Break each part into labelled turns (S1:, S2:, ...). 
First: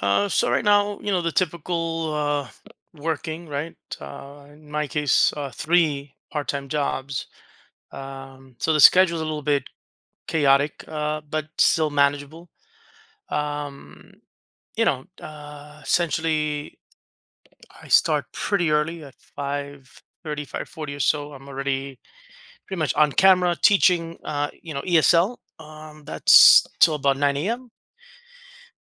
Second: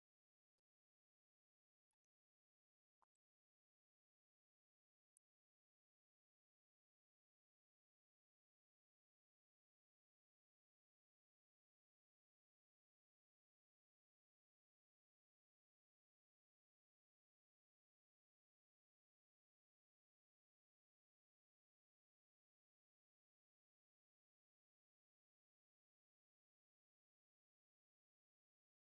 S1: So right now, you know, the typical working, right? In my case, three part-time jobs. So the schedule's a little bit chaotic, but still manageable. Um, you know, essentially, I start pretty early at 5:30, 5:40 or so. I'm already pretty much on camera teaching, ESL. That's till about 9 a.m.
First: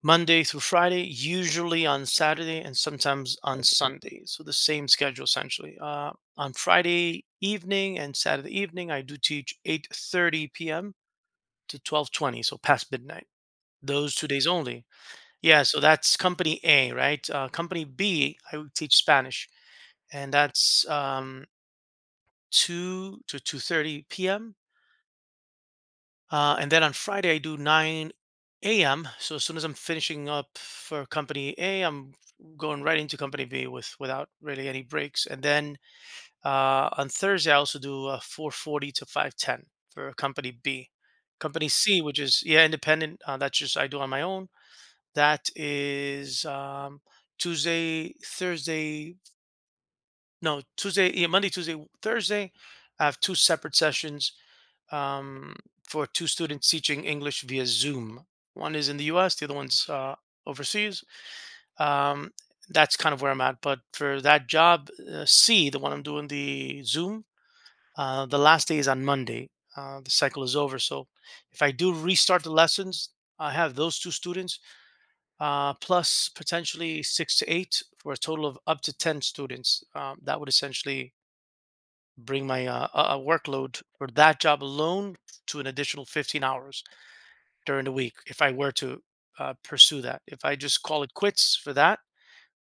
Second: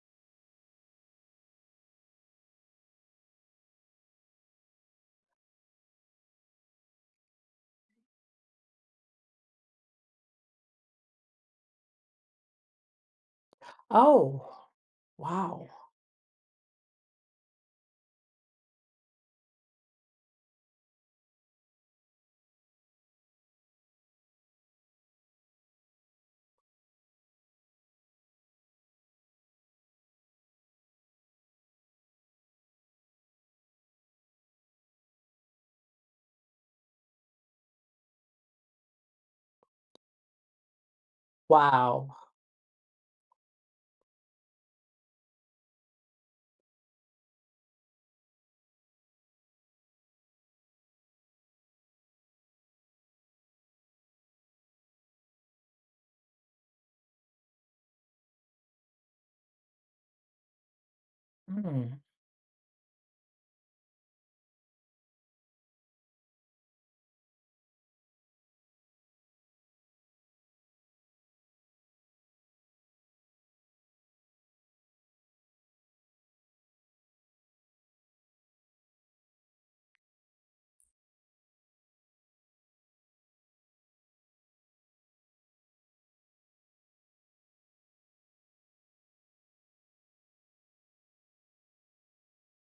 S1: Monday through Friday, usually on Saturday and sometimes on Sunday. So the same schedule essentially. On Friday evening and Saturday evening, I do teach 8:30 p.m. to 12:20, so past midnight. Those 2 days
S2: Oh,
S1: only.
S2: wow.
S1: Yeah,
S2: Yeah.
S1: so that's company A, right? Company B, I would teach Spanish, and that's 2 to 2:30 p.m. And then on Friday, I do 9 a.m. So as soon as I'm finishing up for company A, I'm going right into company B without really any breaks. And then on Thursday, I also do 4:40 to 5:10 for company B. Company C,
S2: Wow.
S1: which is, yeah, independent, that's just I do on my own. That is Tuesday, Thursday, no Tuesday, yeah, Monday, Tuesday, Thursday. I have two separate sessions um, for two students teaching English via Zoom. One is in the US, the other one's overseas.
S2: Mm,
S1: Um, that's kind of where I'm at. But for that job C, the one I'm doing the Zoom, the last day is on Monday. The cycle is over. So if I do restart the lessons, I have those two students plus potentially six to eight for a total of up to 10 students. That would essentially bring my workload for that job alone to an additional 15 hours during the week if I were to pursue that. If I just call it quits for that,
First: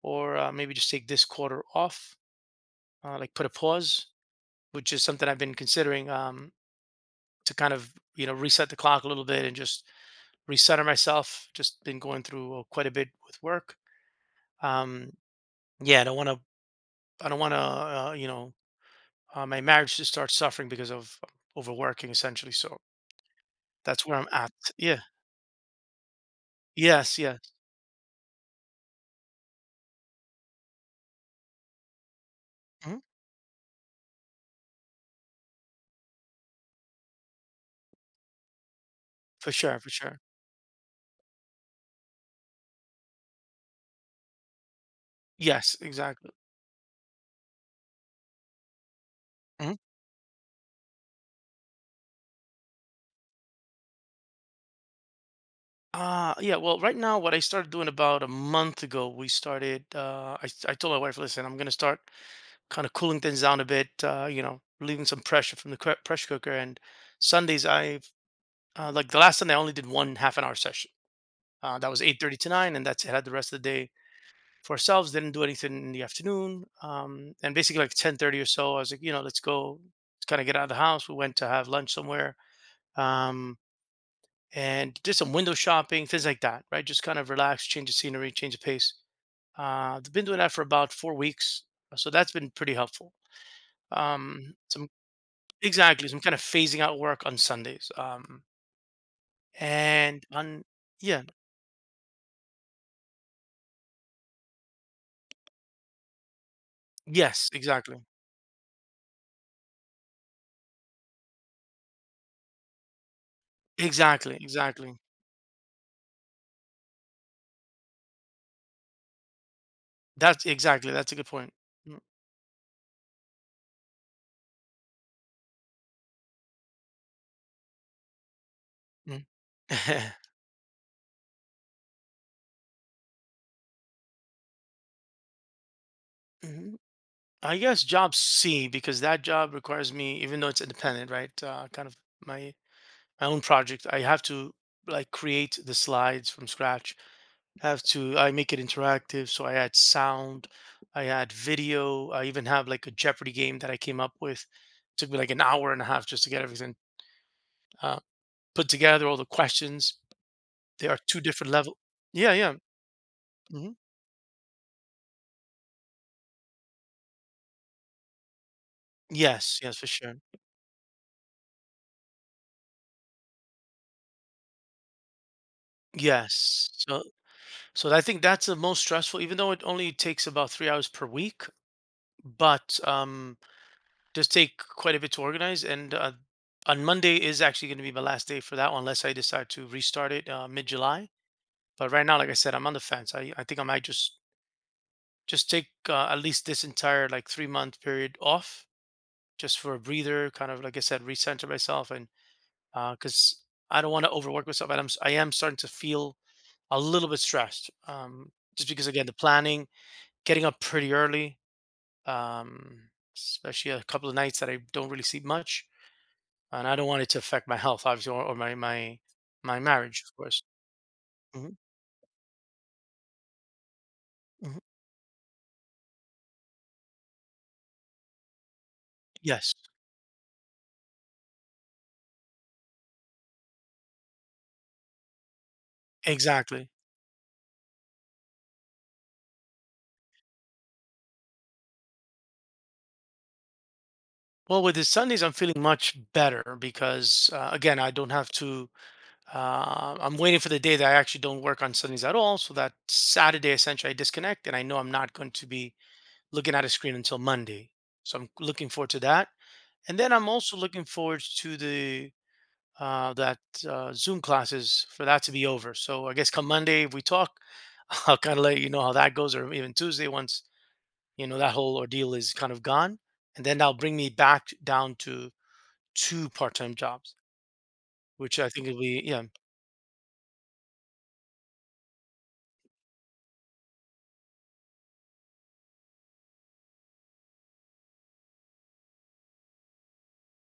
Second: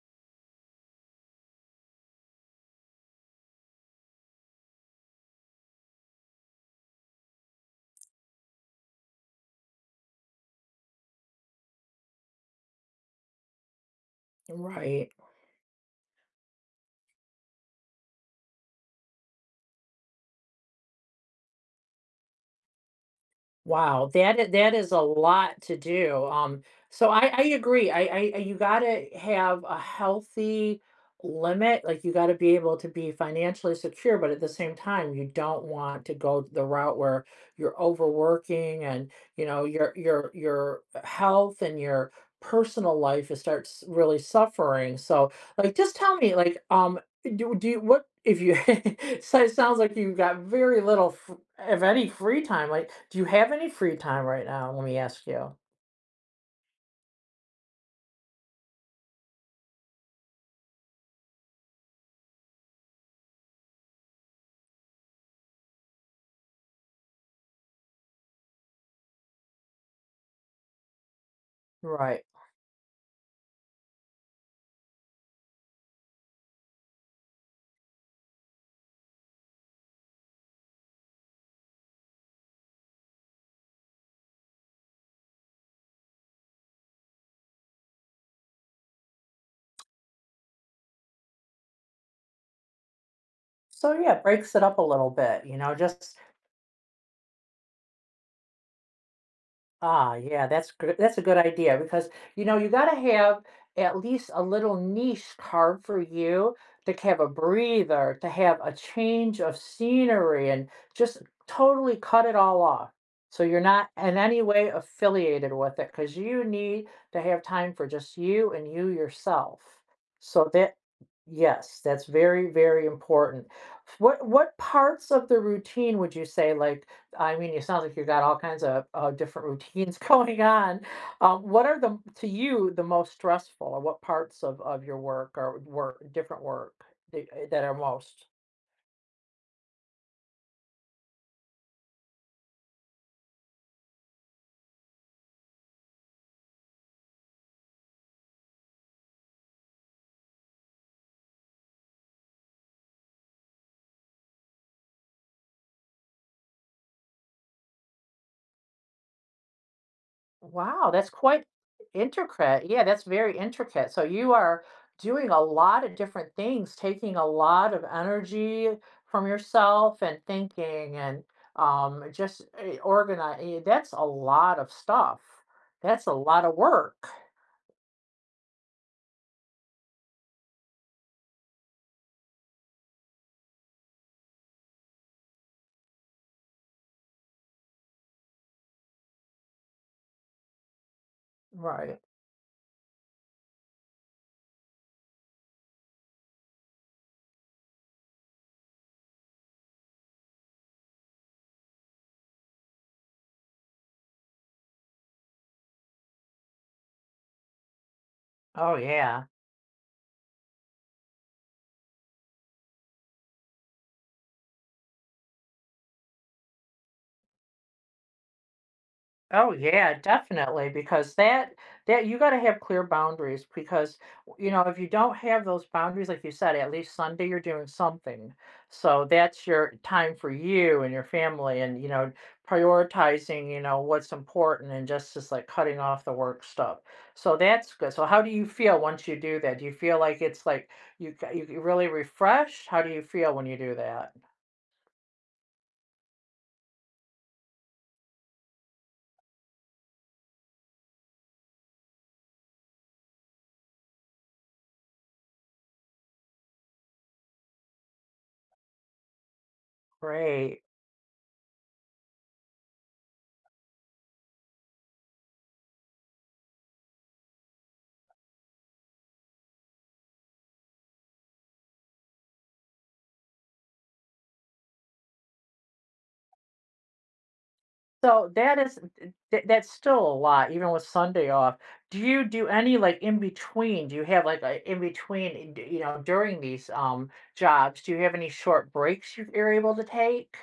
S1: or maybe just take this quarter off, like put a pause, which is something I've been considering, to kind of reset the clock a little bit and just recenter myself. Just been going through, quite a bit with work.
S2: right.
S1: Um, yeah, I don't want to. I don't want to. My marriage to start suffering because of overworking essentially. So that's
S2: Wow,
S1: where I'm at.
S2: that is a
S1: Yeah.
S2: lot to do, so
S1: Yes.
S2: I
S1: Yes.
S2: agree, I you gotta have a healthy limit, like, you gotta be able to
S1: Mhm.
S2: be financially secure, but at the same time, you don't want to go the route where you're overworking and, you
S1: For
S2: know,
S1: sure. For
S2: your
S1: sure.
S2: your your health and your personal life, is starts really suffering, so, like,
S1: Yes.
S2: just tell
S1: Exactly.
S2: me, like, do do you what if you so it
S1: Mhm.
S2: sounds like you've got very little if any free time, like, do you have any free time right now? Let me ask you.
S1: Yeah, well, right now what I started doing about a month ago, we started I told my wife, "Listen, I'm gonna start kind of cooling things down a bit, you know, relieving some pressure from the pressure cooker." And Sundays I've like the last Sunday I only did one half an hour session. That was eight
S2: Right.
S1: thirty to nine and that's it. Had the rest of the day for ourselves, didn't do anything in the afternoon. And basically like 10:30 or so, I was like, you know, let's kind of get out of the house. We went to have lunch somewhere. Um and did some window shopping, things like that, right? Just kind of relax, change the scenery, change the pace. I've been doing that for about 4 weeks, so that's been pretty helpful.
S2: So yeah, breaks it up a
S1: Some
S2: little bit, you know,
S1: Exactly,
S2: just.
S1: some kind of phasing out work on Sundays.
S2: Ah,
S1: And
S2: yeah,
S1: on
S2: that's good. That's a
S1: Yeah,
S2: good idea because you know you got to have at least a little niche carved for you to have a
S1: yes, exactly,
S2: breather, to have a change of scenery, and just totally cut it all off. So you're not in
S1: exactly,
S2: any way
S1: exactly.
S2: affiliated with it because you need to have time for just you and you yourself. So that,
S1: That's a good point.
S2: yes, that's very, very important. What parts of the routine would you say like? I mean, it sounds like you got all kinds of
S1: Mm. Mm.
S2: different routines going on. What are the to you the most stressful, or what parts of your work or work different work
S1: Mhm.
S2: that, eh,
S1: I
S2: that are
S1: guess job
S2: most?
S1: C because that job requires me, even though it's independent, right? Kind of my my own project. I have to like create the slides from scratch. Have to I make it interactive, so I add sound, I add video. I even have like a Jeopardy game that I came up with. Took me like an hour and a half just to get everything, uh, put together, all the questions.
S2: Wow,
S1: There are
S2: that's
S1: two
S2: quite
S1: different level. Yeah, yeah.
S2: intricate. Yeah, that's very
S1: Hmm.
S2: intricate. So you are doing a lot of different things, taking a lot of energy from
S1: Yes, yes, for
S2: yourself
S1: sure.
S2: and thinking and just organize. That's a lot of stuff. That's a lot of
S1: Yes. So
S2: work.
S1: so I think that's the most stressful, even though it only takes about 3 hours per week. But does take quite a bit to organize. And on Monday is actually going to be my last day for that one, unless I decide to restart it mid July. But
S2: Right.
S1: right now, like I said, I'm on the fence. I think I might just take, at least this entire like 3 month period off, just for a breather, kind of like I said, recenter myself, and because I don't want to overwork myself. I am starting to feel a little bit stressed, just
S2: Oh
S1: because again the
S2: yeah.
S1: planning, getting up pretty early, um, especially a couple of nights that I don't really sleep much and I don't want it to affect my health, obviously, or my my
S2: Oh
S1: my
S2: yeah,
S1: marriage, of course.
S2: definitely, because
S1: Hmm.
S2: that you gotta have clear boundaries because, you know,
S1: Hmm.
S2: if you don't have those boundaries, like you said, at least Sunday you're doing something. So that's
S1: Yes,
S2: your time for you and your family and, you know, prioritizing, you know, what's important and just, like, cutting off the work
S1: exactly.
S2: stuff. So that's good. So how do you feel once you do that? Do you feel like it's, like, you g you really refreshed? How do you feel when you do that?
S1: Well, with the Sundays, I'm feeling much better because, again, I don't have to. I'm waiting for the day that I actually don't work on Sundays at all, so that Saturday essentially I disconnect, and I know I'm not going to be looking at a screen until Monday. So I'm looking forward to that, and then I'm also
S2: Great.
S1: looking forward to the that Zoom classes for that to be over. So I guess come Monday, if we talk, I'll kind of let you know how that goes, or even Tuesday once you know that whole ordeal is kind of gone, and then that'll bring me back down to two part-time jobs,
S2: So
S1: which I
S2: that
S1: think
S2: is
S1: will be, yeah.
S2: th that's still a lot, even with Sunday off. Do you do any, like, in between? Do you have, like, a in between, in d you know, during these, jobs, do you have any short breaks you're able to take?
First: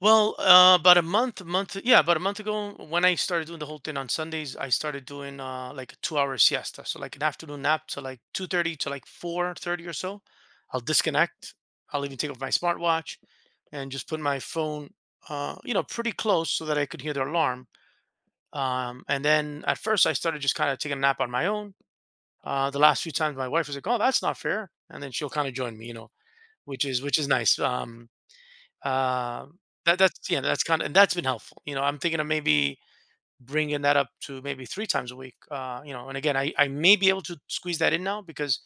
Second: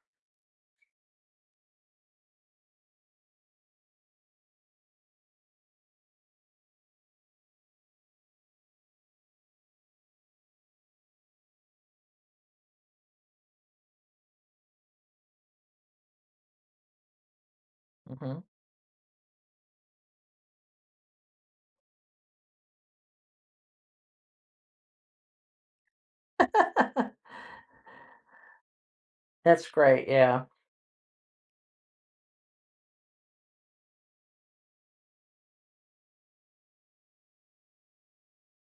S1: Well, about yeah, about a month ago, when I started doing the whole thing on Sundays, I started doing, like a 2-hour siesta, so like an afternoon nap to like 2:30 to like 4:30 or so. I'll disconnect. I'll even take off my smartwatch and just put my phone pretty close so that I could hear the alarm.
S2: Mhm.
S1: And then at first, I started just kind of taking a nap on my own. The last few times, my wife was like, "Oh, that's not fair," and then she'll kind of join me, you know, which is nice. Um,
S2: That's great,
S1: that's, yeah,
S2: yeah.
S1: that's kind of, and that's been helpful. You know, I'm thinking of maybe bringing that up to maybe 3 times a week. You know, and again, I may be able to squeeze that in now because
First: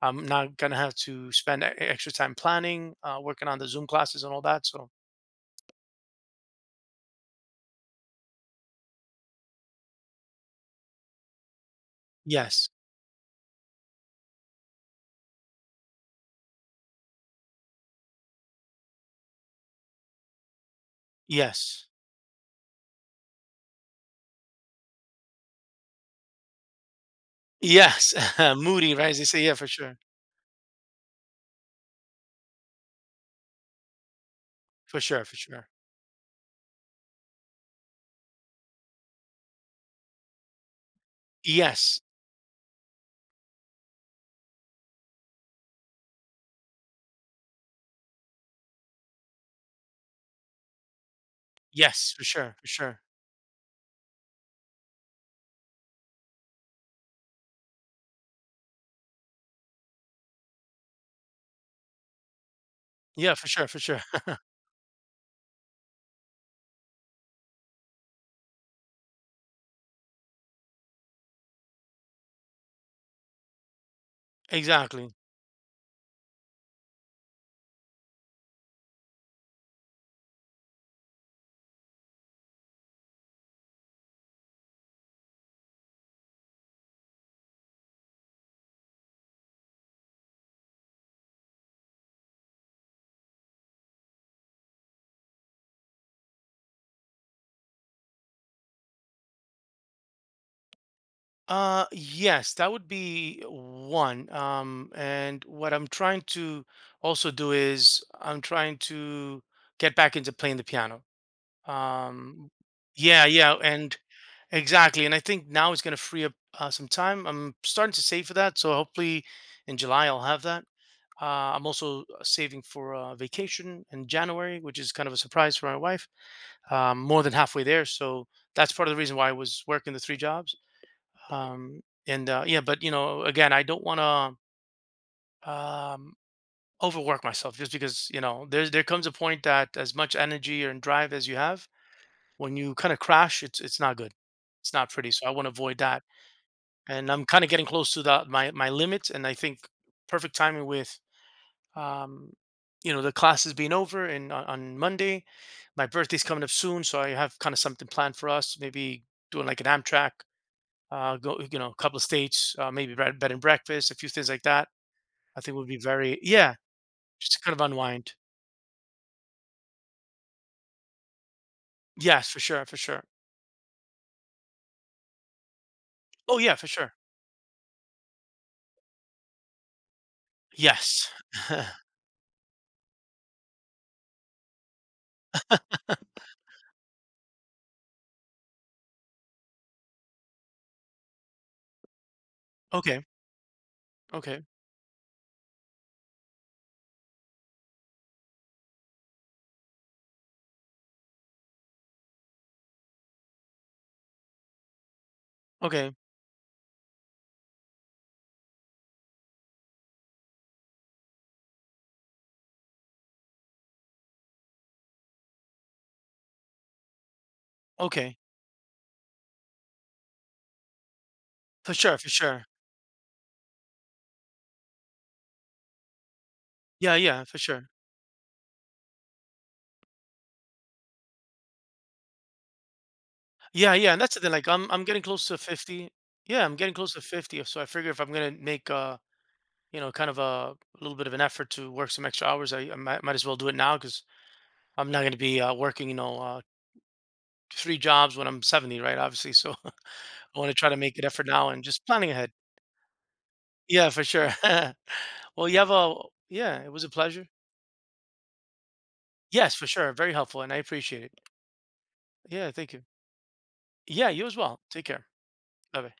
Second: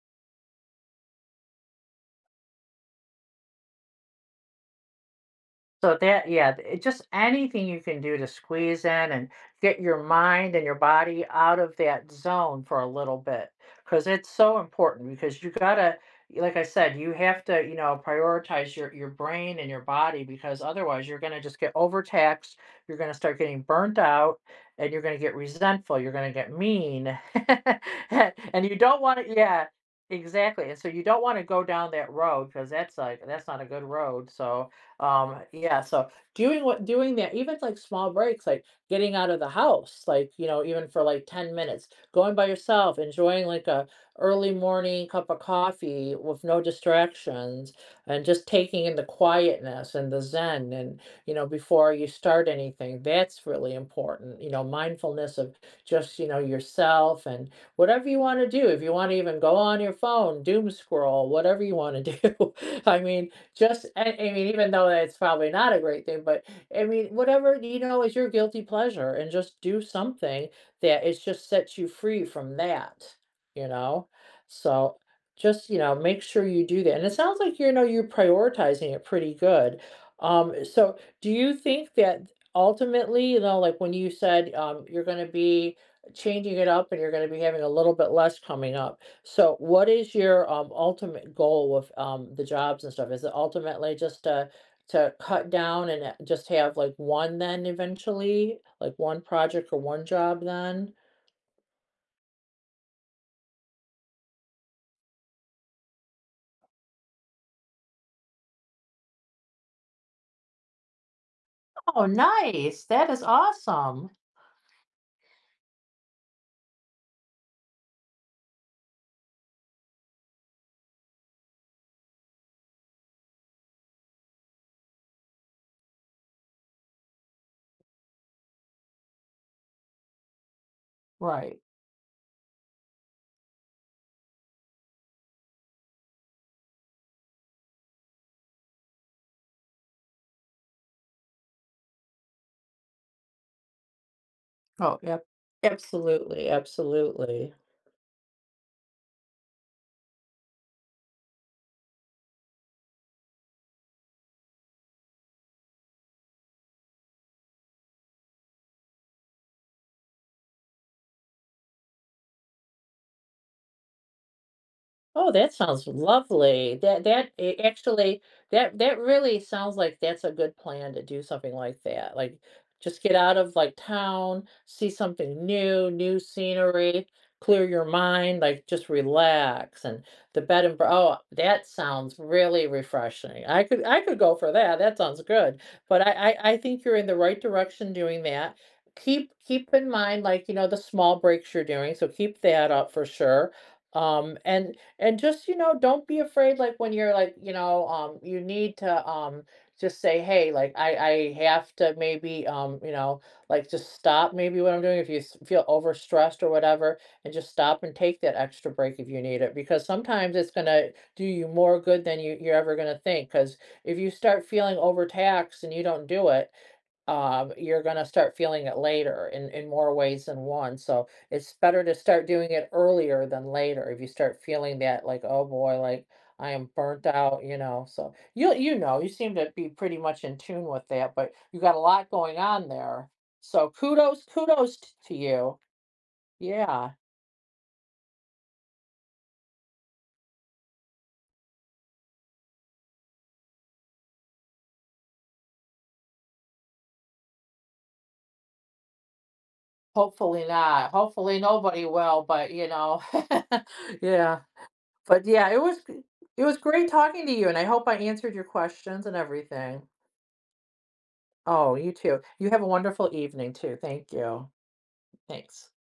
S1: I'm not gonna have to spend extra time planning, working on the Zoom classes and all that. So
S2: So that, yeah, it just anything you can do to squeeze in and get your mind and your body out of that zone
S1: yes,
S2: for a little bit, because it's so important. Because you gotta, like I said, you have to, you know, prioritize your brain and your body because otherwise you're gonna just get
S1: yes,
S2: overtaxed. You're gonna start getting burnt out, and you're gonna get resentful. You're gonna get mean,
S1: yes,
S2: and you
S1: moody,
S2: don't
S1: right? As
S2: want
S1: they
S2: to,
S1: say, yeah,
S2: yeah.
S1: for sure,
S2: Exactly. And so you don't want to go down that road because that's like that's not a good road. So
S1: for sure, for sure.
S2: yeah, so doing that, even like small breaks, like getting out of the house, like, you know, even for like 10 minutes,
S1: Yes,
S2: going by yourself, enjoying like a early morning cup of coffee with no distractions, and just taking in the quietness and the zen and, you know, before you
S1: yes, for
S2: start
S1: sure, for sure.
S2: anything, that's really important. You know, mindfulness of just, you know, yourself and whatever you want to do. If you want to even go on your phone, doom scroll, whatever you want to do. I mean,
S1: Yeah, for sure, for
S2: just,
S1: sure.
S2: I mean, even though it's probably not a great thing, but I mean, whatever, you know, is your guilty pleasure and just do something that it just sets you free from that, you know? So
S1: Exactly.
S2: just, you know, make sure you do that. And it sounds like, you know, you're prioritizing it pretty good. So do you think that ultimately, you know, like when you said you're going to be changing it up and you're going to be having a little bit less coming up, so what is your ultimate goal with the jobs and stuff? Is it ultimately just to cut down and just have like one then eventually, like one project or one job then?
S1: Yes, that would be one. And what I'm trying to also do is I'm trying to get back into playing the piano.
S2: Oh,
S1: Um,
S2: nice. That is
S1: yeah, yeah, and
S2: awesome.
S1: exactly. And I think now it's going to free up, some time. I'm starting to save for that, so hopefully in July I'll have that. I'm also saving for a vacation in January, which is kind of a surprise for my wife. More than halfway there, so that's part of the reason why I was working the three jobs.
S2: Right.
S1: Um and Yeah, but you know, again, I don't want to um overwork myself, just because, you know, there comes a point that as much energy and drive as you have, when you kind of crash, it's not good, it's not
S2: Oh,
S1: pretty,
S2: yep.
S1: so I want to avoid that.
S2: Absolutely,
S1: And I'm kind of
S2: absolutely.
S1: getting close to the my my limit, and I think perfect timing with, um you know, the classes being over and on monday. My birthday's coming up soon, so I have kind of something planned for us, maybe doing like an amtrak go, you know, a couple of states, maybe bed and breakfast, a few things like that.
S2: Oh,
S1: I
S2: that
S1: think would be
S2: sounds
S1: very, yeah,
S2: lovely. That that
S1: just to
S2: a
S1: kind of unwind.
S2: actually, that that really sounds like that's a good plan to do something like that.
S1: Yes,
S2: Like,
S1: for sure, for
S2: just
S1: sure.
S2: get out of, like, town, see something new, new
S1: Oh yeah, for sure.
S2: scenery, clear your mind, like, just relax, and the bed and bre
S1: Yes.
S2: oh, that sounds really refreshing. I could go for that, that sounds good. But I think you're in the right direction doing that. Keep in mind, like, you know, the small breaks you're doing, so keep that up for
S1: Okay.
S2: sure. Um,
S1: Okay.
S2: and and just you know don't be afraid like when you're like you know you need to just say hey like I have to maybe you know like just stop maybe what I'm doing if you feel
S1: Okay.
S2: overstressed or whatever and just stop and take that extra break if you need it because sometimes it's going to do you more good than you're ever going to think because if you start feeling overtaxed and you don't do it you're gonna
S1: Okay.
S2: start feeling it later in more ways than one. So it's
S1: For
S2: better to
S1: sure. For
S2: start
S1: sure.
S2: doing it earlier than later if you start feeling that like, oh boy, like I am
S1: Yeah.
S2: burnt
S1: Yeah. For
S2: out, you
S1: sure.
S2: know. So you know, you seem to be pretty much in tune with that, but you got a lot going on there. So
S1: Yeah. Yeah. And that's the
S2: kudos,
S1: thing. Like, I'm I'm getting
S2: to
S1: close to
S2: you.
S1: 50. Yeah, I'm getting
S2: Yeah.
S1: close to 50. So I figure if I'm gonna make, you know, kind of a little bit of an effort to work some extra hours, I might as well do it now because I'm not gonna be working, you know, three jobs when I'm 70, right? Obviously. So I
S2: Hopefully
S1: want to try to
S2: not.
S1: make an effort
S2: Hopefully
S1: now and
S2: nobody
S1: just planning
S2: will,
S1: ahead.
S2: but you know.
S1: Yeah, for sure.
S2: yeah. But
S1: well,
S2: yeah,
S1: you have a
S2: it was
S1: Yeah. It was a
S2: great talking
S1: pleasure.
S2: to you and I hope I answered your questions and
S1: Yes, for
S2: everything.
S1: sure. Very helpful, and I appreciate it.
S2: Oh, you too. You
S1: Yeah,
S2: have a
S1: thank you.
S2: wonderful evening too.
S1: Yeah,
S2: Thank
S1: you as
S2: you.
S1: well. Take care.
S2: Thanks.
S1: Bye bye.